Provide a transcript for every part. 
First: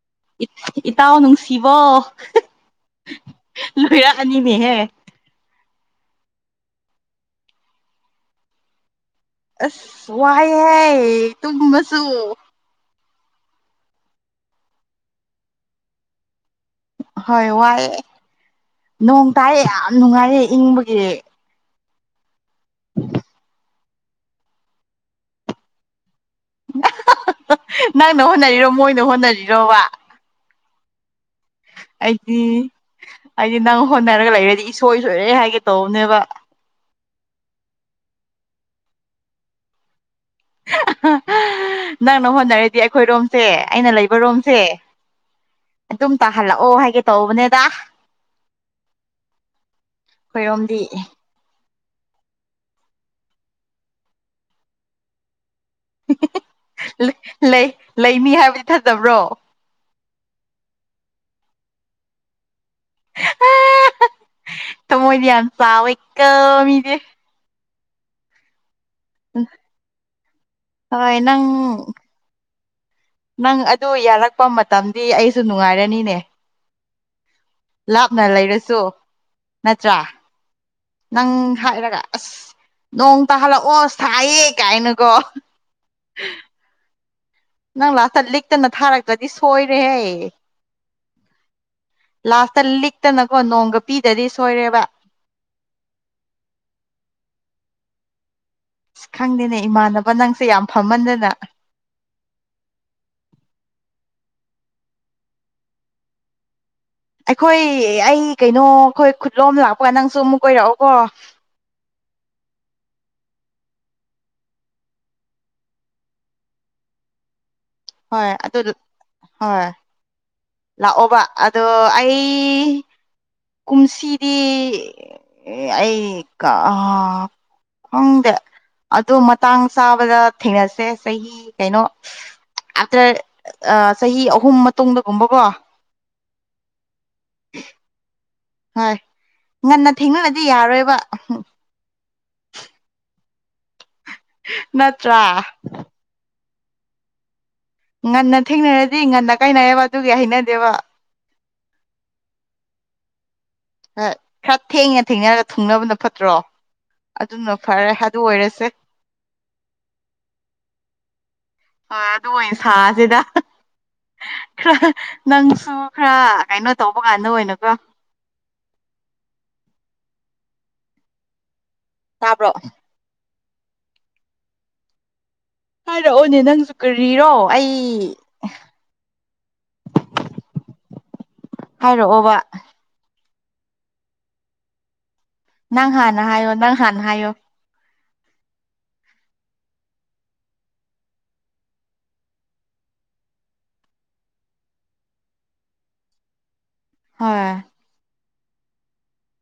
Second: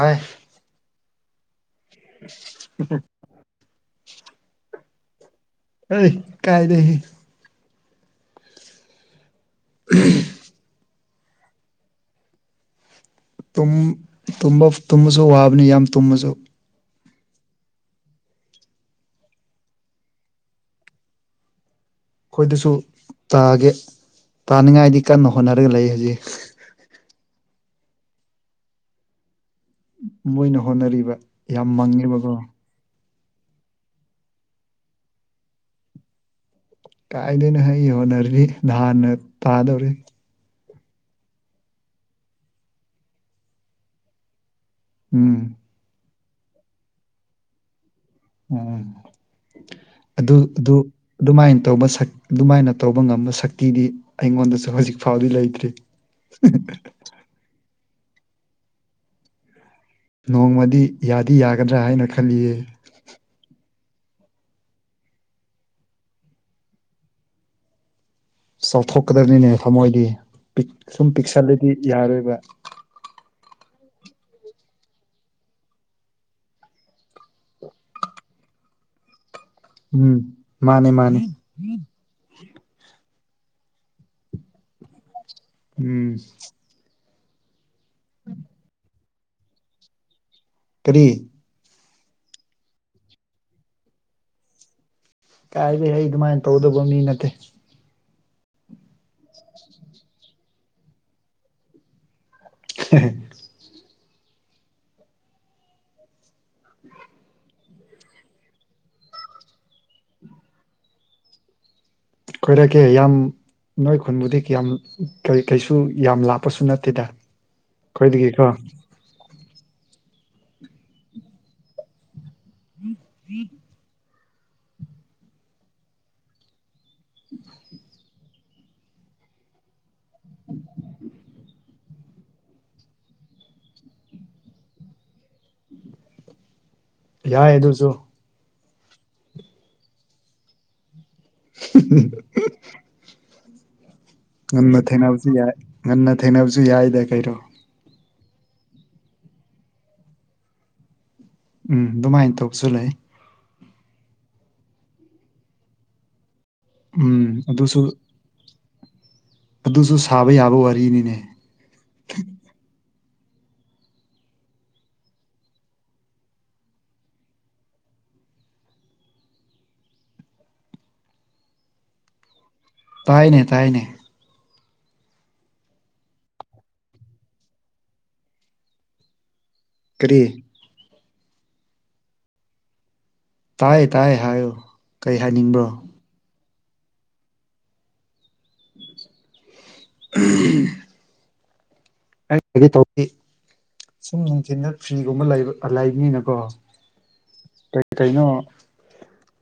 ꯍꯣꯏ ꯏꯇꯥꯎ ꯅꯨꯡꯁꯤꯕꯣ ꯂꯣꯏꯔꯛꯑꯅꯤꯅꯦꯍꯦ ꯑ ꯏꯀꯥꯏ ꯗꯦꯍꯦ ꯑꯁ ꯋꯥꯏꯍꯦ ꯇꯨꯝꯕꯁꯨ ꯇꯨꯝ ꯇꯨꯝꯕꯥꯁꯨ ꯋꯥꯕꯅꯤ ꯌꯥꯝ ꯇꯨꯝꯃꯁꯨ ꯍꯣꯏ ꯋꯥꯏꯑꯦ ꯅꯣꯡ ꯇꯥꯏꯑ ꯌꯥꯝ ꯅꯨꯡꯉꯥꯏꯔꯦ ꯏꯪꯕꯒꯤ ꯑꯩꯈꯣꯏꯗꯁꯨ ꯇꯥꯒꯦ ꯇꯥꯅꯤꯡꯉꯥꯏꯗꯤ ꯀꯟꯅ ꯍꯣꯠꯅꯔꯒ ꯂꯩ ꯍꯧꯖꯤꯛ ꯅꯪꯅ ꯍꯣꯠꯅꯔꯤꯔꯣ ꯃꯣꯏꯅ ꯍꯣꯠꯅꯔꯤꯔꯣꯕ ꯃꯣꯏꯅ ꯍꯣꯠꯅꯔꯤꯕ ꯌꯥꯝ ꯃꯪꯉꯦꯕꯀꯣ ꯑꯩꯗꯤ ꯑꯩꯗꯤ ꯅꯪ ꯍꯣꯠꯅꯔꯒ ꯂꯩꯔꯗꯤ ꯏꯁꯣꯏ ꯁꯣꯏꯔꯦ ꯍꯥꯏꯒꯦ ꯇꯧꯕꯅꯦꯕ ꯀꯥꯏꯗꯣꯏꯅꯣ ꯑꯩ ꯍꯣꯠꯅꯔꯗꯤ ꯅꯍꯥꯟꯅ ꯇꯥꯗꯧꯔꯤ ꯅꯪꯅꯪ ꯍꯣꯠꯅꯔꯗꯤ ꯑꯩꯈꯣꯏ ꯔꯣꯝꯁꯦ ꯑꯩꯅ ꯂꯩꯕ ꯔꯣꯝꯁꯦ ꯎꯝ ꯑꯗꯨꯝ ꯇꯥꯍꯜꯂꯛꯑꯣ ꯍꯥꯏꯒꯦ ꯇꯧꯕꯅꯦꯗ ꯎꯝ ꯑꯗꯨ ꯑꯗꯨ ꯑꯩꯈꯣꯏꯔꯣꯝꯗꯤ ꯑꯗꯨꯃꯥꯏꯅ ꯇꯧꯕ ꯁꯛ ꯑꯗꯨꯃꯥꯏꯅ ꯇꯧꯕ ꯉꯝꯕ ꯁꯛꯇꯤꯗꯤ ꯑꯩꯉꯣꯟꯗꯁꯨ ꯍꯧꯖꯤꯛ ꯐꯥꯎꯗꯤ ꯂꯩꯇ꯭ꯔꯤ ꯂꯩ ꯂꯩꯃꯤ ꯍꯥꯏꯕꯗꯤ ꯊꯖꯕ꯭ꯔꯣ ꯅꯣꯡꯃꯗꯤ ꯌꯥꯗꯤ ꯌꯥꯒꯗ꯭ꯔꯥ ꯍꯥꯏꯅ ꯈꯜꯂꯤꯌꯦ ꯇꯃꯣꯏꯗꯤ ꯌꯥꯝ ꯆꯥꯎꯋꯦ ꯀꯣ ꯃꯤꯁꯦ ꯆꯥꯎꯊꯣꯛꯀꯗꯕꯅꯤꯅꯦ ꯊꯃꯣꯏꯗꯤ ꯁꯨꯝ ꯍꯣꯏ ꯅꯪ ꯄꯤꯛꯁꯜꯂꯗꯤ ꯌꯥꯔꯣꯏꯕ ꯅꯪ ꯑꯗꯨ ꯌꯥꯔꯛꯄ ꯃꯇꯝꯗꯤ ꯑꯩꯁꯨ ꯅꯨꯡꯉꯥꯏꯔꯅꯤꯅꯦ ꯂꯥꯞꯅ ꯂꯩꯔꯁꯨ ꯅꯠꯇ꯭ꯔꯥ ꯎꯝ ꯃꯥꯅꯦ ꯃꯥꯅꯦ ꯅꯪ ꯍꯥꯏꯔꯒ ꯑꯁ ꯅꯣꯡ ꯇꯥꯍꯜꯂꯛꯑꯣ ꯁꯥꯏꯌꯦ ꯀꯥꯏꯅꯀꯣ ꯎꯝ ꯅꯪ ꯂꯥꯛꯇ ꯂꯤꯛꯇꯅ ꯊꯥꯔꯛꯄꯗꯤ ꯁꯣꯏꯔꯦꯍꯦ ꯀ꯭ꯔꯤ ꯂꯥꯁꯇ ꯂꯤꯛꯇꯅꯀꯣ ꯅꯣꯡꯒ ꯄꯤꯗꯗꯤ ꯁꯣꯏꯔꯦꯕ ꯀꯥꯏꯕꯩ ꯑꯩ ꯑꯗꯨꯃꯥꯏꯅ ꯇꯧꯗꯕ ꯃꯤ ꯅꯠꯇꯦ ꯑꯁ ꯈꯪꯗꯦꯅꯦ ꯏꯃꯥꯟꯅꯕ ꯅꯪꯁꯦ ꯌꯥꯝ ꯐꯝꯃꯟꯗꯅ [unintelligible] ꯑꯩꯈꯣꯏ ꯑꯩ ꯀꯩꯅꯣ ꯑꯩꯈꯣꯏ ꯈꯨꯠꯂꯣꯝ ꯂꯥꯛꯄꯒ ꯅꯪꯁꯨ ꯑꯃꯨꯛ ꯀꯣꯏꯔꯛꯑꯣꯀꯣ ꯈꯣꯏꯔꯛꯀꯦ ꯌꯥꯝ ꯅꯣꯏ ꯈꯨꯟꯕꯨꯗꯤ ꯀꯌꯥꯝ ꯀꯩ ꯀꯩꯁꯨ ꯌꯥꯝ ꯂꯥꯞꯄꯁꯨ ꯅꯠꯇꯦꯗ ꯍꯣꯏ ꯑꯩꯈꯣꯏꯗꯒꯤꯀꯣ ꯑꯗꯨꯣ ꯍꯣꯏ ꯂꯥꯛꯑꯣꯕ ꯑꯗꯣ ꯑꯩ [unintelligible] ꯀꯨꯝꯁꯤꯗꯤ ꯑꯩ ꯀꯥꯍꯥ ꯈꯪꯗꯦ ꯑꯗꯣ ꯃꯇꯥꯡ ꯆꯥꯕꯗ ꯊꯦꯡꯅꯁꯦ ꯆꯍꯤ ꯀꯩꯅꯣ ꯑꯥꯇꯔ ꯑꯥ ꯆꯍꯤ ꯑꯍꯨꯝ ꯃꯇꯨꯡꯗꯒꯨꯝꯕꯀꯣ ꯌꯥꯏ ꯑꯗꯨꯁꯨ ꯍꯣꯏ ꯉꯥꯟꯅ ꯊꯦꯡꯉꯛꯑꯥꯗꯤ ꯌꯥꯔꯣꯏꯕ [unintelligible] ꯉꯥꯟꯅ ꯅꯠꯇ꯭ꯔꯥ ꯊꯦꯡꯅꯕꯁꯨ ꯌꯥꯏ ꯉꯥꯟꯅ ꯊꯦꯡꯅꯕꯁꯨ ꯌꯥꯏꯗ ꯀꯩꯅꯣ ꯉꯥꯟꯅ ꯊꯦꯡꯅꯔꯗꯤ ꯉꯥꯟꯅ ꯀꯥꯏꯅꯩꯑꯦꯕ ꯑꯗꯨꯒꯤ ꯍꯥꯩꯅꯥꯗꯦꯕꯥ ꯎꯝ ꯗꯨꯃꯥꯏꯅ ꯇꯧꯁꯨ ꯂꯩ ꯍꯣꯏ ꯈꯔ ꯊꯦꯡꯉꯥ ꯊꯦꯡꯅꯔꯒꯥ ꯊꯨꯡꯅꯕꯥꯅ ꯐꯠꯇ꯭ꯔꯣ ꯎꯝ ꯑꯗꯨꯅ ꯑꯗꯨꯁꯨ ꯐꯔꯦ ꯑꯗꯨ ꯑꯣꯏꯔꯁꯦ ꯑꯗꯨꯁꯨ ꯁꯥꯕ ꯌꯥꯕ ꯋꯥꯔꯤꯅꯤꯅꯦ ꯍꯣꯏ ꯑꯗꯨꯑꯣꯏꯅ ꯁꯥꯁꯤꯗ [unintelligible] ꯈꯥ ꯅꯪꯁꯨ ꯈꯔꯥ ꯀꯩꯅꯣ ꯇꯧꯕꯀꯥꯟꯗ ꯑꯣꯏꯅꯥꯀꯣ ꯇꯥꯕ꯭ꯔꯣ ꯇꯥꯏꯅꯦ ꯇꯥꯏꯅꯦ ꯍꯥꯏꯔꯛꯑꯣꯅꯦ ꯅꯪꯁꯨ ꯀꯔꯤꯔꯣ ꯑꯩ ꯀꯔꯤ ꯍꯥꯏꯔꯛꯑꯣꯕ ꯇꯥꯏꯌꯦ ꯇꯥꯏꯌꯦ ꯍꯥꯏꯌꯣ ꯀꯩ ꯍꯥꯏꯅꯤꯡꯕ꯭ꯔꯣ ꯅꯪ ꯍꯥꯟꯅ ꯍꯥꯏꯌꯣ ꯅꯪ ꯍꯥꯟꯅ ꯍꯥꯏꯌꯣ [unintelligible] [unintelligible] ꯁꯨꯝ ꯅꯨꯡꯊꯤꯜꯗ ꯐ꯭ꯔꯤꯒꯨꯝꯕ ꯂꯩꯕ ꯂꯩꯕꯅꯤꯅꯀꯣ ꯍꯣꯏ ꯀꯩ ꯀꯩꯅꯣ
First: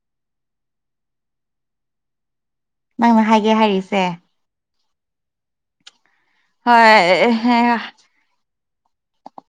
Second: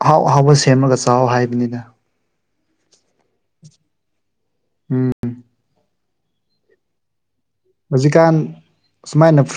ꯑꯍꯥꯎ ꯑꯍꯥꯎꯕ ꯁꯦꯝꯃꯒ ꯆꯥꯎ ꯍꯥꯏꯕꯅꯤꯗ ꯅꯪꯅ ꯍꯥꯏꯒꯦ ꯍꯥꯏꯔꯤꯁꯦ ꯎꯝ ꯍꯣꯏ ꯍꯧꯖꯤꯛꯀꯥꯟ ꯁꯨꯃꯥꯏꯅ ꯐ꯭ꯔꯤ